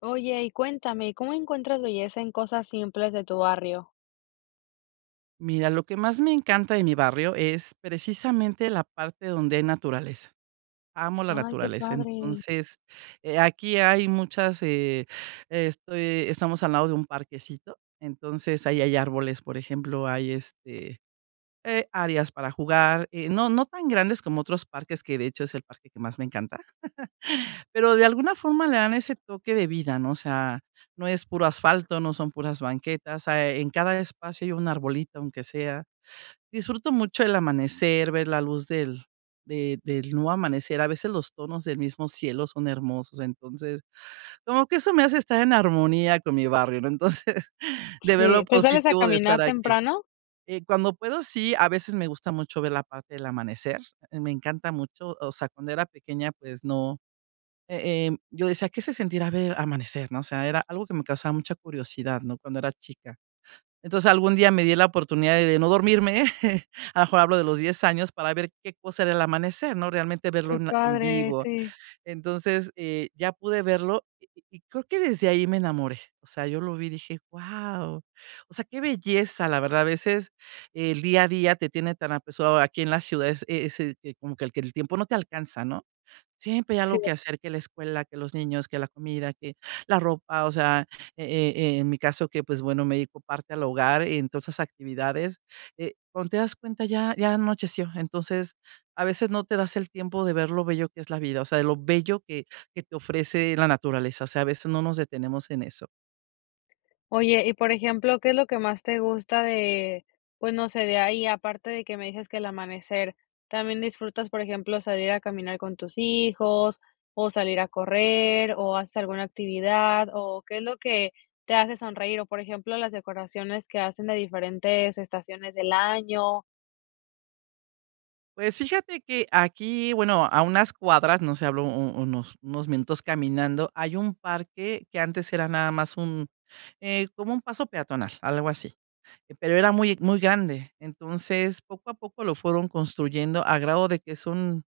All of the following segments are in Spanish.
Oye, y cuéntame, ¿cómo encuentras belleza en cosas simples de tu barrio? Mira, lo que más me encanta de mi barrio es precisamente la parte donde hay naturaleza. Amo la Ay, qué naturaleza. padre. Entonces, aquí hay muchas, estamos al lado de un parquecito, entonces ahí hay árboles, por ejemplo, hay áreas para jugar, no tan grandes como otros parques, que de hecho es el parque que más me encanta, pero de alguna forma le dan ese toque de vida, ¿no? O sea, no es puro asfalto, no son puras banquetas, ah, en cada espacio hay un arbolito, aunque sea. Disfruto mucho el amanecer, ver la luz del de del nuevo amanecer. A veces los tonos del mismo cielo son hermosos, entonces, como que eso me hace estar en armonía con mi barrio, ¿no? Entonces, de ver lo Sí, ¿te sales a positivo de estar caminar aquí. temprano? Cuando puedo, sí, a veces me gusta mucho ver la parte del amanecer, me encanta mucho, o sea, cuando era pequeña, pues no, yo decía: "¿Qué se sentirá ver amanecer?", ¿no? O sea, era algo que me causaba mucha curiosidad, ¿no?, cuando era chica. Entonces, algún día me di la oportunidad de no dormirme, a lo mejor hablo de los 10 años, para ver qué cosa era el amanecer, ¿no? Realmente verlo Qué en padre, vivo. sí, Entonces, ya pude verlo y creo que desde ahí me enamoré. O sea, yo lo vi y dije: "Guau". O sea, qué belleza, la verdad. A veces el día a día te tiene tan apresurado aquí en las ciudades, ese que como que el tiempo no te alcanza, ¿no? Siempre hay sí. algo que hacer, que la escuela, que los niños, que la comida, que la ropa, o sea, en mi caso que, pues, bueno, me dedico parte al hogar, entonces actividades, cuando te das cuenta ya anocheció, entonces, a veces no te das el tiempo de ver lo bello que es la vida, o sea, de lo bello que te ofrece la naturaleza, o sea, a veces no nos detenemos en eso. Oye, y por ejemplo, ¿qué es lo que más te gusta de, pues no sé, de ahí, aparte de que me dices que el amanecer, también disfrutas, por ejemplo, salir a caminar con tus hijos, o salir a correr, o haces alguna actividad, o qué es lo que te hace sonreír, o por ejemplo, las decoraciones que hacen de diferentes estaciones del año? Pues fíjate que aquí, bueno, a unas cuadras, no sé, unos minutos caminando, hay un parque que antes era nada más un, como un paso peatonal, algo así, pero era muy, muy grande. Entonces, poco a poco lo fueron construyendo a grado de que son,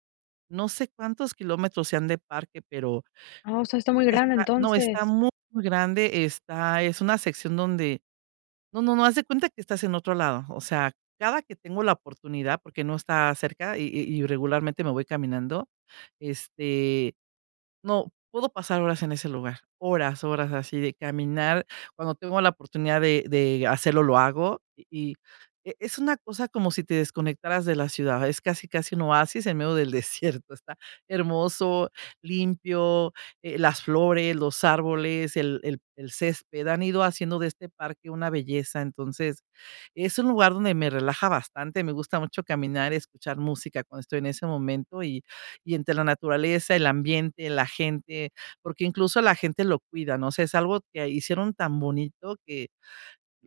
no sé cuántos kilómetros sean de parque, pero Ah, o sea, está muy grande está, no, está entonces. muy, muy grande, es una sección donde no, no, no, haz de cuenta que estás en otro lado. O sea, cada que tengo la oportunidad, porque no está cerca y regularmente me voy caminando, este, no, puedo pasar horas en ese lugar, horas, horas así de caminar. Cuando tengo la oportunidad de hacerlo, lo hago, y es una cosa como si te desconectaras de la ciudad, es casi, casi un oasis en medio del desierto, está hermoso, limpio, las flores, los árboles, el césped, han ido haciendo de este parque una belleza. Entonces, es un lugar donde me relaja bastante, me gusta mucho caminar, escuchar música cuando estoy en ese momento y entre la naturaleza, el ambiente, la gente, porque incluso la gente lo cuida, ¿no? O sea, es algo que hicieron tan bonito que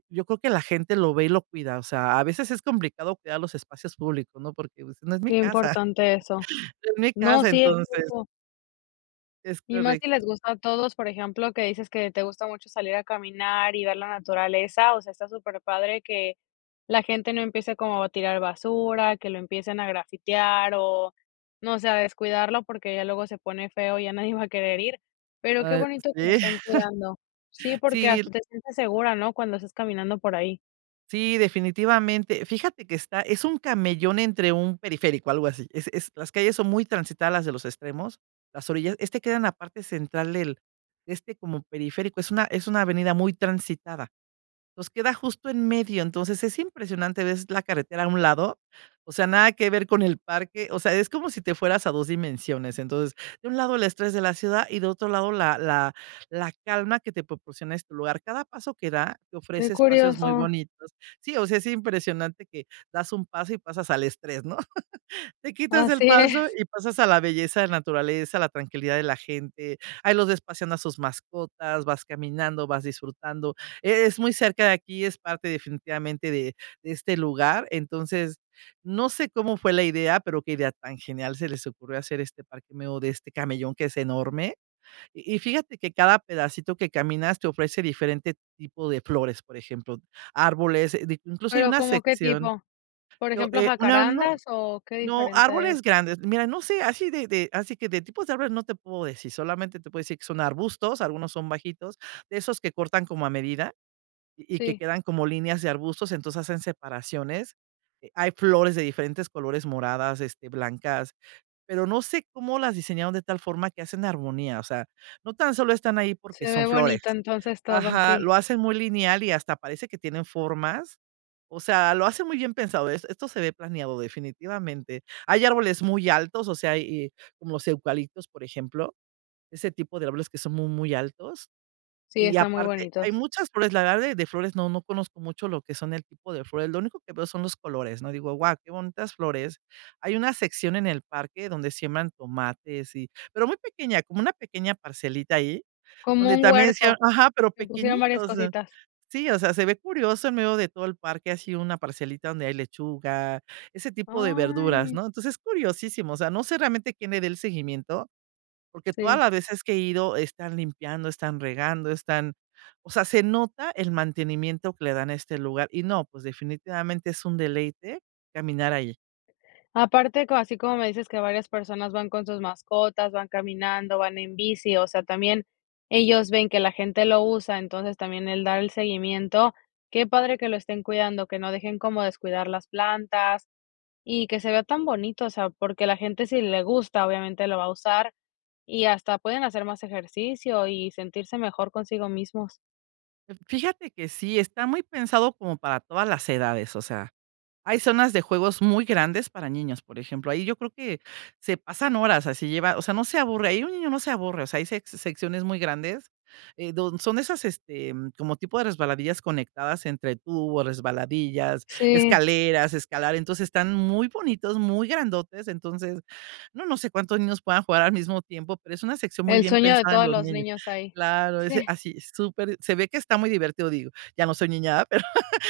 yo creo que la gente lo ve y lo cuida. O sea, a veces es complicado cuidar los espacios públicos, ¿no? Porque pues, no es mi Qué casa, importante eso. no es mi No, casa, sí es entonces cierto. es Y más si correcto. les gusta a todos, por ejemplo, que dices que te gusta mucho salir a caminar y ver la naturaleza, o sea, está súper padre que la gente no empiece como a tirar basura, que lo empiecen a grafitear o, no sé, a descuidarlo porque ya luego se pone feo y ya nadie va a querer ir. Pero qué Ah, bonito que lo sí, estén cuidando. Sí, porque sí, hasta te sientes segura, ¿no? Cuando estás caminando por ahí. sí, definitivamente. Fíjate que está es un camellón entre un periférico, algo así. Es las calles son muy transitadas las de los extremos, las orillas. Este queda en la parte central del de este como periférico. Es una avenida muy transitada. Nos queda justo en medio, entonces es impresionante, ves la carretera a un lado, o sea, nada que ver con el parque, o sea, es como si te fueras a 2 dimensiones. Entonces, de un lado el estrés de la ciudad y de otro lado la calma que te proporciona este lugar. Cada paso que da te Qué ofrece espacios muy curioso. bonitos. Sí, o sea, es impresionante que das un paso y pasas al estrés, ¿no? Te quitas el Así paso es. y pasas a la belleza de la naturaleza, a la tranquilidad de la gente. Ahí los ves paseando a sus mascotas, vas caminando, vas disfrutando. Es muy cerca de aquí, es parte definitivamente de este lugar. Entonces, no sé cómo fue la idea, pero qué idea tan genial se les ocurrió hacer este parque medio de este camellón que es enorme. Y fíjate que cada pedacito que caminas te ofrece diferente tipo de flores, por ejemplo, árboles, de incluso hay Pero una ¿como qué sección, tipo? Por yo, ejemplo, una no jacarandas o qué no, diferente es. árboles grandes. Mira, no sé, así de así que de tipos de árboles no te puedo decir, solamente te puedo decir que son arbustos, algunos son bajitos, de esos que cortan como a medida y que Sí, quedan como líneas de arbustos, entonces hacen separaciones. Hay flores de diferentes colores, moradas, este, blancas, pero no sé cómo las diseñaron de tal forma que hacen armonía, o sea, no tan solo están ahí porque se son ve bonito flores. entonces todo, Ajá, sí. lo hacen muy lineal y hasta parece que tienen formas. O sea, lo hacen muy bien pensado. Es esto se ve planeado definitivamente. Hay árboles muy altos, o sea, y como los eucaliptos, por ejemplo, ese tipo de árboles que son muy, muy altos. Sí, Y están muy aparte, hay bonitos. muchas flores, la verdad de flores no conozco mucho lo que son el tipo de flores, lo único que veo son los colores, ¿no? Digo: "Guau, qué bonitas flores". Hay una sección en el parque donde siembran tomates y pero muy pequeña, como una pequeña parcelita ahí, Como donde un también decía huerto, ajá, pero le pusieron varias pequeñitos, cositas. sí, o sea, se ve curioso en medio de todo el parque, así una parcelita donde hay lechuga, ese tipo de verduras, Ay, ¿no? Entonces, es curiosísimo, o sea, no sé realmente quién le dé el seguimiento porque todas sí. las veces que he ido, están limpiando, están regando, están, o sea, se nota el mantenimiento que le dan a este lugar. Y no, pues, definitivamente es un deleite caminar ahí. Aparte, co así como me dices que varias personas van con sus mascotas, van caminando, van en bici, o sea, también ellos ven que la gente lo usa, entonces también el dar el seguimiento, qué padre que lo estén cuidando, que no dejen como descuidar las plantas y que se vea tan bonito, o sea, porque la gente si le gusta, obviamente lo va a usar. Y hasta pueden hacer más ejercicio y sentirse mejor consigo mismos. Fíjate que sí, está muy pensado como para todas las edades, o sea, hay zonas de juegos muy grandes para niños, por ejemplo. Ahí yo creo que se pasan horas, así lleva, o sea, no se aburre, ahí un niño no se aburre, o sea, hay secciones muy grandes. Son esas este, como tipo de resbaladillas conectadas entre tubos, resbaladillas, Sí, escaleras, escalar. Entonces están muy bonitos, muy grandotes. Entonces, no, no sé cuántos niños puedan jugar al mismo tiempo, pero es una sección muy el bien sueño de pensada en todos los los niños. niños ahí. Claro, es Sí, así, súper, se ve que está muy divertido, digo. Ya no soy niñada,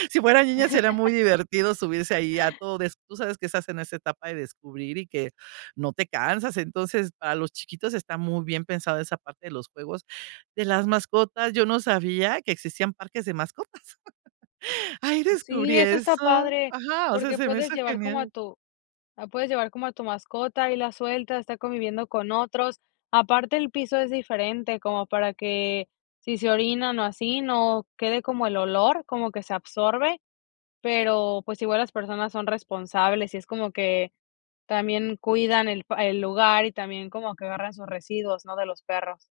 si fuera niña sería muy divertido subirse ahí a todo des tú sabes que estás en esa etapa de descubrir y que no te cansas, entonces, para los chiquitos está muy bien pensado esa parte de los juegos de las mascotas, yo no sabía que existían parques de mascotas. Ahí sí, descubrí eso está eso. padre, Ajá, o sea, porque se me puedes hizo llevar como a genial. tu, la puedes llevar como a tu mascota y la suelta está conviviendo con otros. Aparte, el piso es diferente, como para que si se orinan o así, no quede como el olor, como que se absorbe. Pero, pues, igual las personas son responsables, y es como que también cuidan el pa el lugar y también como que agarran sus residuos, ¿no?, de los perros.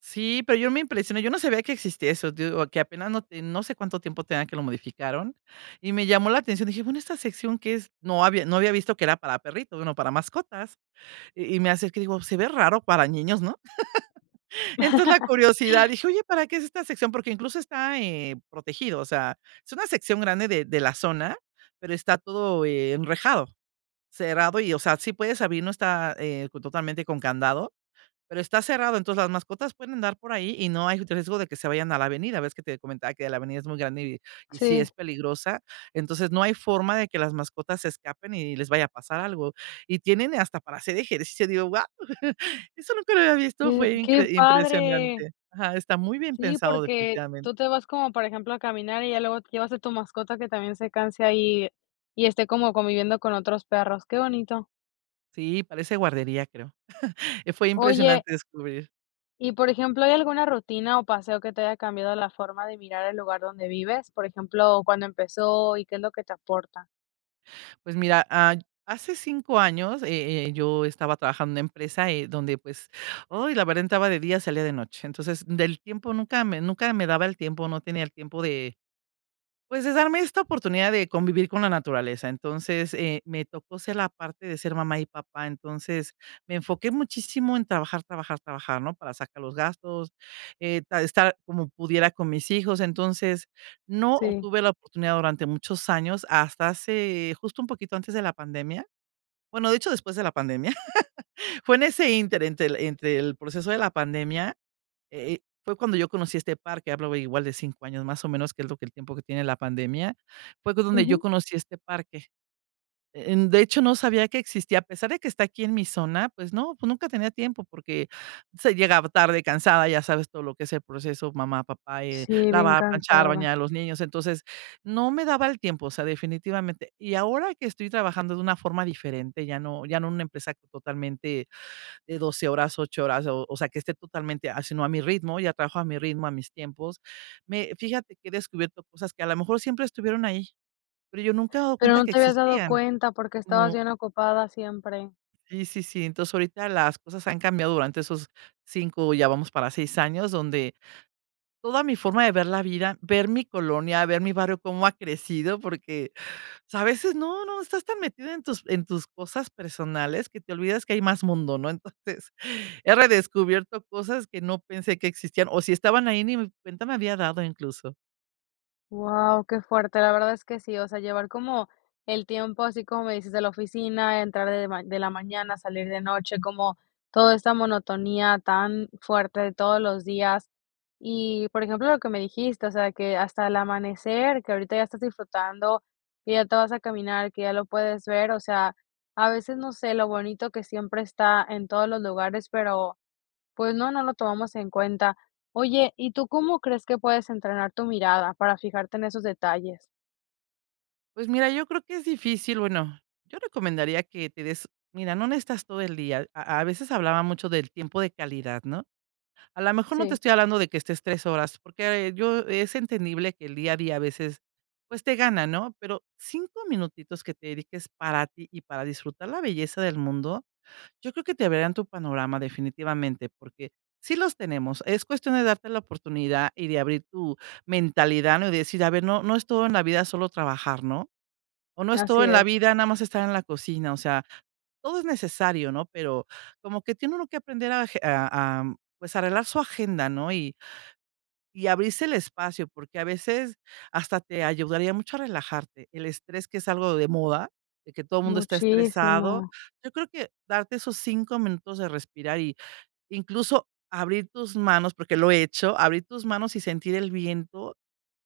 Sí, pero yo me impresioné, yo no sabía que existía eso, digo, que apenas no sé cuánto tiempo tenía que lo modificaron, y me llamó la atención, dije: "Bueno, ¿esta sección que es?". No había visto que era para perritos, bueno, para mascotas. Y me acerqué y digo: "Se ve raro para niños", ¿no? Entonces, la curiosidad, dije: "Oye, ¿para qué es esta sección?", porque incluso está, protegido, o sea, es una sección grande de la zona, pero está todo, enrejado, cerrado y, o sea, sí puedes abrir, no está, totalmente con candado, pero está cerrado, entonces las mascotas pueden andar por ahí y no hay riesgo de que se vayan a la avenida. Ves que te comentaba que la avenida es muy grande y sí Sí, es peligrosa. Entonces no hay forma de que las mascotas se escapen y les vaya a pasar algo. Y tienen hasta para hacer ejercicio. Digo, wow, eso nunca lo había visto, qué fue qué padre. impresionante. Ajá, está muy bien Sí, pensado porque definitivamente. tú te vas como, por ejemplo, a caminar y ya luego te llevas a tu mascota que también se canse ahí y esté como conviviendo con otros perros, qué bonito. Sí, parece guardería, creo. Fue Oye, impresionante descubrir. y por ejemplo, ¿hay alguna rutina o paseo que te haya cambiado la forma de mirar el lugar donde vives? Por ejemplo, ¿cuándo empezó y qué es lo que te aporta? Pues mira, ah, hace 5 años, yo estaba trabajando en una empresa, donde, pues, hoy la verdad entraba de día, salía de noche. Entonces, del tiempo nunca me daba el tiempo, no tenía el tiempo de pues, es darme esta oportunidad de convivir con la naturaleza. Entonces, me tocó ser la parte de ser mamá y papá. Entonces, me enfoqué muchísimo en trabajar, trabajar, trabajar, ¿no? Para sacar los gastos, ta estar como pudiera con mis hijos. Entonces, no Sí. tuve la oportunidad durante muchos años, hasta hace justo un poquito antes de la pandemia. Bueno, de hecho, después de la pandemia. Fue en ese ínter entre el proceso de la pandemia fue cuando yo conocí este parque. Hablo igual de 5 años más o menos, que es lo que el tiempo que tiene la pandemia, fue con donde yo Ujú. conocí este parque. De hecho, no sabía que existía, a pesar de que está aquí en mi zona, pues no, pues nunca tenía tiempo porque se llegaba tarde, cansada, ya sabes todo lo que es el proceso, mamá, papá, Sí, bien lavar, planchar, bañar cansada. a los niños, entonces no me daba el tiempo, o sea, definitivamente. Y ahora que estoy trabajando de una forma diferente, ya no en una empresa totalmente de 12 horas, 8 horas, o sea, que esté totalmente así, no a mi ritmo, ya trabajo a mi ritmo, a mis tiempos. Me, fíjate que he descubierto cosas que a lo mejor siempre estuvieron ahí, pero yo nunca he dado Pero cuenta no que te habías dado existían. cuenta porque estabas No, bien ocupada siempre. sí, sí, sí. Entonces ahorita las cosas han cambiado durante esos cinco, ya vamos para 6 años, donde toda mi forma de ver la vida, ver mi colonia, ver mi barrio, cómo ha crecido, porque sea, a veces no, no, estás tan metida en tus cosas personales que te olvidas que hay más mundo, ¿no? Entonces, he redescubierto cosas que no pensé que existían, o si estaban ahí ni mi cuenta me había dado incluso. Wow, qué fuerte. La verdad es que sí, o sea, llevar como el tiempo, así como me dices, de la oficina, entrar de ma- de la mañana, salir de noche, como toda esta monotonía tan fuerte de todos los días. Y, por ejemplo, lo que me dijiste, o sea, que hasta el amanecer, que ahorita ya estás disfrutando, que ya te vas a caminar, que ya lo puedes ver, o sea, a veces no sé lo bonito que siempre está en todos los lugares, pero pues no, no lo tomamos en cuenta. Oye, ¿y tú cómo crees que puedes entrenar tu mirada para fijarte en esos detalles? Pues mira, yo creo que es difícil, bueno, yo recomendaría que te des mira, no necesitas todo el día. A veces hablaba mucho del tiempo de calidad, ¿no? A lo mejor no te Sí, estoy hablando de que estés 3 horas, porque yo es entendible que el día a día a veces, pues, te gana, ¿no? Pero 5 minutitos que te dediques para ti y para disfrutar la belleza del mundo, yo creo que te abrirán tu panorama definitivamente, porque sí los tenemos. Es cuestión de darte la oportunidad y de abrir tu mentalidad, ¿no? Y decir, a ver, no es todo en la vida solo trabajar, ¿no? O no es así todo en la es, vida nada más estar en la cocina, o sea, todo es necesario, ¿no? Pero como que tiene uno que aprender a, pues arreglar su agenda, ¿no? Y abrirse el espacio, porque a veces hasta te ayudaría mucho a relajarte. El estrés que es algo de moda, de que todo el mundo está muchísimo. estresado. Yo creo que darte esos 5 minutos de respirar y incluso abrir tus manos, porque lo he hecho, abrir tus manos y sentir el viento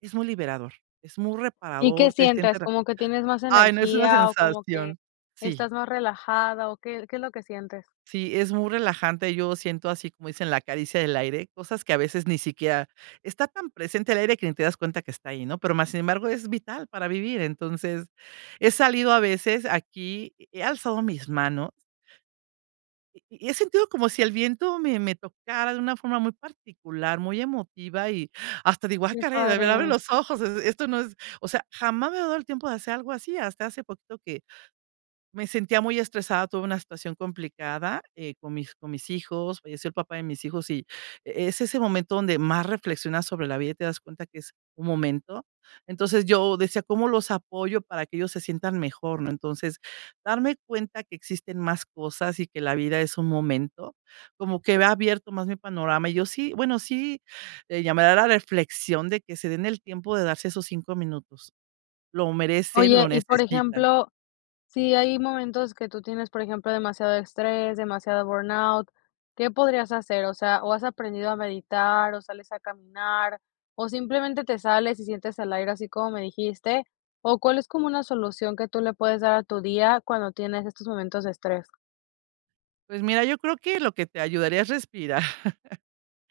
es muy liberador, es muy ¿Y qué reparador, te sientes? sientes… re- ¿Como que tienes más Ay, no, es una energía o como que sensación. Sí, estás más relajada o qué qué es lo que sientes? sí, es muy relajante. Yo siento así, como dicen, la caricia del aire, cosas que a veces ni siquiera está tan presente el aire que ni te das cuenta que está ahí, ¿no? Pero más sin embargo es vital para vivir. Entonces, he salido a veces aquí, he alzado mis manos y he sentido como si el viento me tocara de una forma muy particular, muy emotiva y hasta digo, ah, Qué caray, a ver, abre padre. los ojos, es- esto no es, o sea, jamás me he dado el tiempo de hacer algo así. Hasta hace poquito me sentía muy estresada, tuve una situación complicada, con mis hijos, falleció el papá de mis hijos, y es ese momento donde más reflexionas sobre la vida y te das cuenta que es un momento. Entonces, yo decía: "¿Cómo los apoyo para que ellos se sientan mejor?", ¿no? Entonces, darme cuenta que existen más cosas y que la vida es un momento, como que ha abierto más mi panorama. Y yo sí, bueno, sí, llamará a la reflexión de que se den el tiempo de darse esos 5 minutos. Lo merecen, Oye, lo y por necesitan. ejemplo, sí, hay momentos que tú tienes, por ejemplo, demasiado estrés, demasiado burnout. ¿Qué podrías hacer? O sea, o has aprendido a meditar, o sales a caminar, o simplemente te sales y sientes el aire así como me dijiste, o cuál es como una solución que tú le puedes dar a tu día cuando tienes estos momentos de estrés. Pues mira, yo creo que lo que te ayudaría es respirar.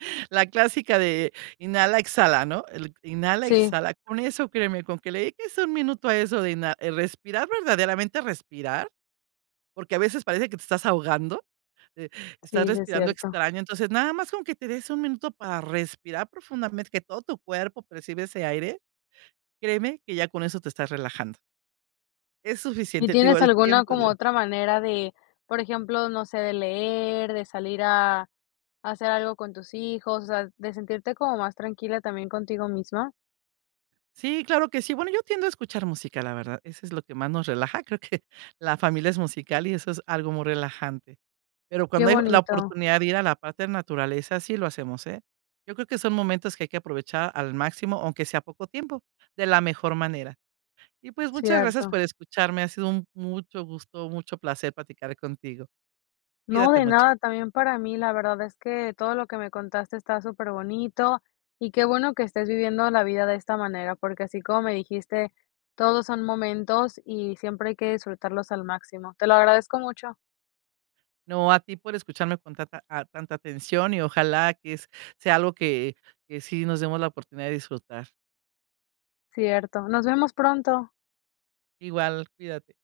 La clásica de inhala, exhala, ¿no? El inhala, Sí, exhala. Con eso, créeme, con que le dediques un minuto a eso de respirar, verdaderamente respirar, porque a veces parece que te estás ahogando, eh, estás sí, sí es respirando cierto. extraño. Entonces, nada más con que te des un minuto para respirar profundamente, que todo tu cuerpo percibe ese aire, créeme que ya con eso te estás relajando. Es ¿Y suficiente, digo, tienes el alguna tiempo. como otra manera de, por ejemplo, no sé, de leer, de salir a hacer algo con tus hijos, o sea, de sentirte como más tranquila también contigo misma? Sí, claro que sí. Bueno, yo tiendo a escuchar música, la verdad. Eso es lo que más nos relaja. Creo que la familia es musical y eso es algo muy relajante. Pero Qué cuando hay la bonito, oportunidad de ir a la parte de naturaleza, sí lo hacemos, ¿eh? Yo creo que son momentos que hay que aprovechar al máximo, aunque sea poco tiempo, de la mejor manera. Y pues muchas gracias cierto. por escucharme. Ha sido un mucho gusto, mucho placer platicar contigo. No, Cuídate de mucho. nada, también para mí, la verdad es que todo lo que me contaste está súper bonito y qué bueno que estés viviendo la vida de esta manera, porque así como me dijiste, todos son momentos y siempre hay que disfrutarlos al máximo. Te lo agradezco mucho. No, a ti por escucharme con tanta atención y ojalá que es- sea algo que sí nos demos la oportunidad de disfrutar. Cierto. Nos vemos pronto. Igual, cuídate.